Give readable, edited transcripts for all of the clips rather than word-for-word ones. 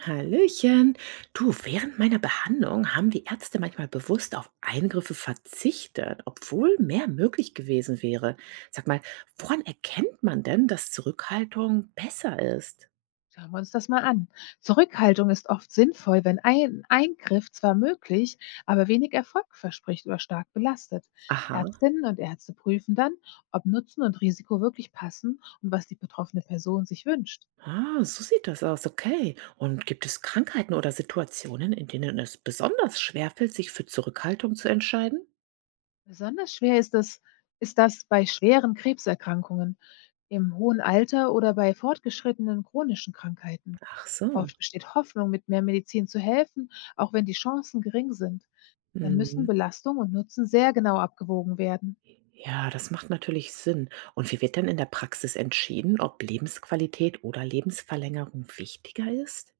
Hallöchen. Du, während meiner Behandlung haben die Ärzte manchmal bewusst auf Eingriffe verzichtet, obwohl mehr möglich gewesen wäre. Sag mal, woran erkennt man denn, dass Zurückhaltung besser ist? Schauen wir uns das mal an. Zurückhaltung ist oft sinnvoll, wenn ein Eingriff zwar möglich, aber wenig Erfolg verspricht oder stark belastet. Aha, Ärztinnen und Ärzte prüfen dann, ob Nutzen und Risiko wirklich passen und was die betroffene Person sich wünscht. ah, so sieht das aus, okay. Und gibt es Krankheiten oder Situationen, in denen es besonders schwerfällt, sich für Zurückhaltung zu entscheiden? Besonders schwer ist das bei schweren Krebserkrankungen, im hohen Alter oder bei fortgeschrittenen chronischen Krankheiten. Ach so. Oft besteht Hoffnung, mit mehr Medizin zu helfen, auch wenn die Chancen gering sind. Dann müssen Mhm. Belastung und Nutzen sehr genau abgewogen werden. Ja, das macht natürlich Sinn. Und wie wird denn in der Praxis entschieden, ob Lebensqualität oder Lebensverlängerung wichtiger ist?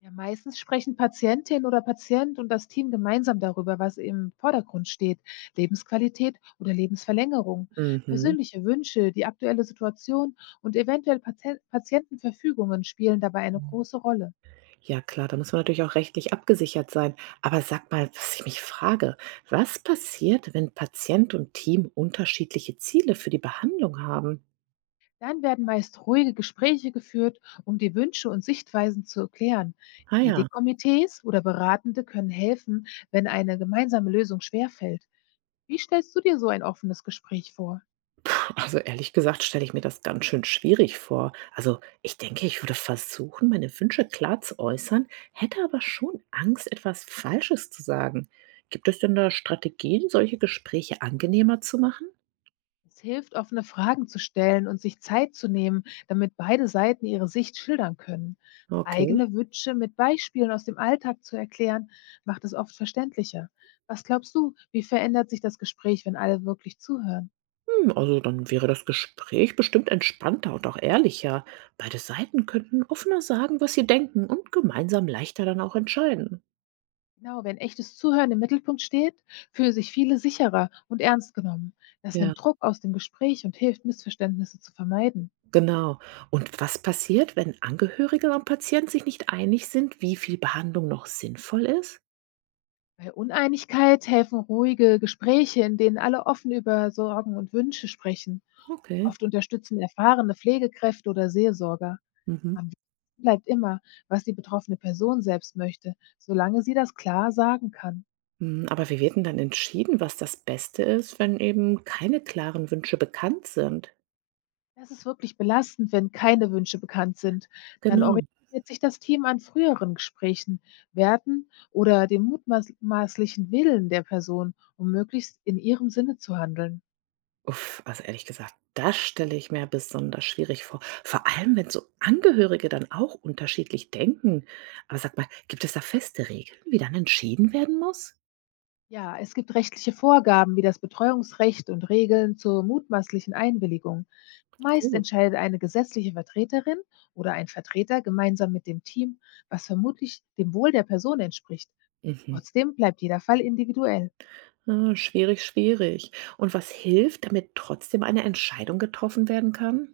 Ja, meistens sprechen Patientin oder Patient und das Team gemeinsam darüber, was im Vordergrund steht. Lebensqualität oder Lebensverlängerung, Mhm. persönliche Wünsche, die aktuelle Situation und eventuell Patientenverfügungen spielen dabei eine große Rolle. Ja, klar, da muss man natürlich auch rechtlich abgesichert sein. Aber sag mal, was ich mich frage, was passiert, wenn Patient und Team unterschiedliche Ziele für die Behandlung haben? Dann werden meist ruhige Gespräche geführt, um die Wünsche und Sichtweisen zu erklären. Ah ja. Ethikkomitees oder Beratende können helfen, wenn eine gemeinsame Lösung schwerfällt. Wie stellst du dir so ein offenes Gespräch vor? Also, ehrlich gesagt stelle ich mir das ganz schön schwierig vor. Also, ich denke, ich würde versuchen, meine Wünsche klar zu äußern, hätte aber schon Angst, etwas Falsches zu sagen. Gibt es denn da Strategien, solche Gespräche angenehmer zu machen? Es hilft, offene Fragen zu stellen und sich Zeit zu nehmen, damit beide Seiten ihre Sicht schildern können. Okay. Eigene Wünsche mit Beispielen aus dem Alltag zu erklären, macht es oft verständlicher. Was glaubst du, wie verändert sich das Gespräch, wenn alle wirklich zuhören? Hm, also, dann wäre das Gespräch bestimmt entspannter und auch ehrlicher. Beide Seiten könnten offener sagen, was sie denken und gemeinsam leichter dann auch entscheiden. Genau, wenn echtes Zuhören im Mittelpunkt steht, fühlen sich viele sicherer und ernst genommen. Das Ja. nimmt Druck aus dem Gespräch und hilft, Missverständnisse zu vermeiden. Genau. Und was passiert, wenn Angehörige und Patient sich nicht einig sind, wie viel Behandlung noch sinnvoll ist? Bei Uneinigkeit helfen ruhige Gespräche, in denen alle offen über Sorgen und Wünsche sprechen. Okay. Oft unterstützen erfahrene Pflegekräfte oder Seelsorger. Mhm. Am wichtigsten bleibt immer, was die betroffene Person selbst möchte, solange sie das klar sagen kann. Hm, aber wie wird denn dann entschieden, was das Beste ist, wenn eben keine klaren Wünsche bekannt sind? Das ist wirklich belastend, wenn keine Wünsche bekannt sind. Dann Genau. orientiert sich das Team an früheren Gesprächen, Werten oder dem mutmaßlichen Willen der Person, um möglichst in ihrem Sinne zu handeln. Uff, also ehrlich gesagt, das stelle ich mir besonders schwierig vor. Vor allem, wenn so Angehörige dann auch unterschiedlich denken. Aber sag mal, gibt es da feste Regeln, wie dann entschieden werden muss? Ja, es gibt rechtliche Vorgaben wie das Betreuungsrecht und Regeln zur mutmaßlichen Einwilligung. Meist Gut. entscheidet eine gesetzliche Vertreterin oder ein Vertreter gemeinsam mit dem Team, was vermutlich dem Wohl der Person entspricht. Mhm. Trotzdem bleibt jeder Fall individuell. Ah, schwierig, schwierig. Und was hilft, damit trotzdem eine Entscheidung getroffen werden kann?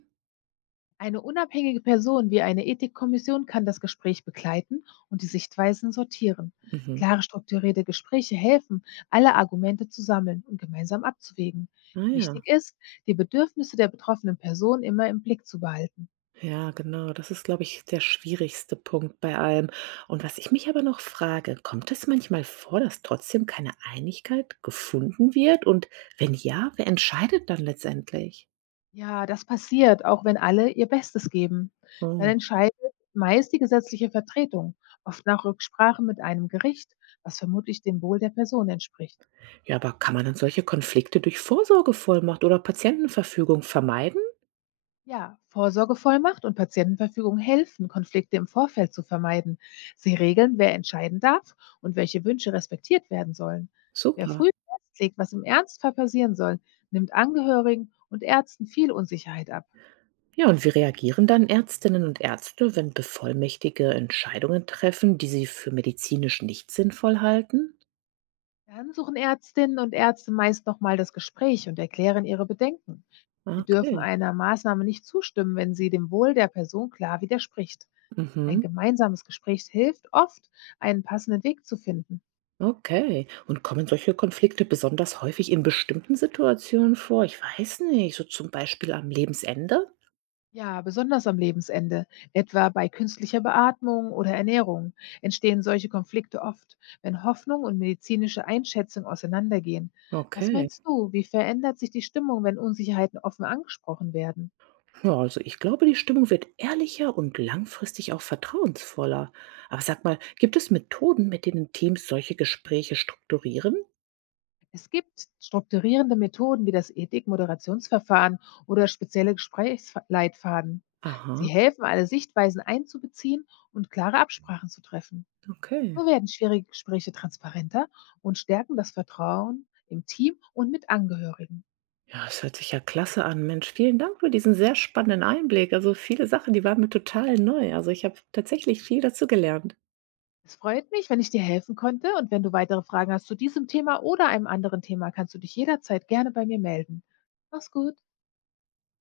Eine unabhängige Person wie eine Ethikkommission kann das Gespräch begleiten und die Sichtweisen sortieren. Mhm. Klare, strukturierte Gespräche helfen, alle Argumente zu sammeln und gemeinsam abzuwägen. Ah ja. Wichtig ist, die Bedürfnisse der betroffenen Person immer im Blick zu behalten. Ja, genau. Das ist, glaube ich, der schwierigste Punkt bei allem. Und was ich mich aber noch frage, kommt es manchmal vor, dass trotzdem keine Einigkeit gefunden wird? Und wenn ja, wer entscheidet dann letztendlich? Ja, das passiert, auch wenn alle ihr Bestes geben. Dann Oh. entscheidet meist die gesetzliche Vertretung, oft nach Rücksprache mit einem Gericht, was vermutlich dem Wohl der Person entspricht. Ja, aber kann man dann solche Konflikte durch Vorsorgevollmacht oder Patientenverfügung vermeiden? Ja, Vorsorgevollmacht und Patientenverfügung helfen, Konflikte im Vorfeld zu vermeiden. Sie regeln, wer entscheiden darf und welche Wünsche respektiert werden sollen. Wer Super. früh festlegt, was im Ernstfall passieren soll, nimmt Angehörigen und Ärzten viel Unsicherheit ab. Ja, und wie reagieren dann Ärztinnen und Ärzte, wenn Bevollmächtigte Entscheidungen treffen, die sie für medizinisch nicht sinnvoll halten? Dann suchen Ärztinnen und Ärzte meist nochmal das Gespräch und erklären ihre Bedenken. Sie dürfen Okay. einer Maßnahme nicht zustimmen, wenn sie dem Wohl der Person klar widerspricht. Ein Mhm. gemeinsames Gespräch hilft oft, einen passenden Weg zu finden. Okay. Und kommen solche Konflikte besonders häufig in bestimmten Situationen vor? Ich weiß nicht, so zum Beispiel am Lebensende? Ja, besonders am Lebensende, etwa bei künstlicher Beatmung oder Ernährung, entstehen solche Konflikte oft, wenn Hoffnung und medizinische Einschätzung auseinandergehen. Was Okay. meinst du, wie verändert sich die Stimmung, wenn Unsicherheiten offen angesprochen werden? Ja, also ich glaube, die Stimmung wird ehrlicher und langfristig auch vertrauensvoller. Aber sag mal, gibt es Methoden, mit denen Teams solche Gespräche strukturieren? Es gibt strukturierende Methoden wie das Ethikmoderationsverfahren oder spezielle Gesprächsleitfaden. Sie Aha, helfen, alle Sichtweisen einzubeziehen und klare Absprachen zu treffen. okay. So werden schwierige Gespräche transparenter und stärken das Vertrauen im Team und mit Angehörigen. Ja, es hört sich ja klasse an. Mensch, vielen Dank für diesen sehr spannenden Einblick. Also viele Sachen, die waren mir total neu. Also ich habe tatsächlich viel dazu gelernt. Es freut mich, wenn ich dir helfen konnte, und wenn du weitere Fragen hast zu diesem Thema oder einem anderen Thema, kannst du dich jederzeit gerne bei mir melden. Mach's gut.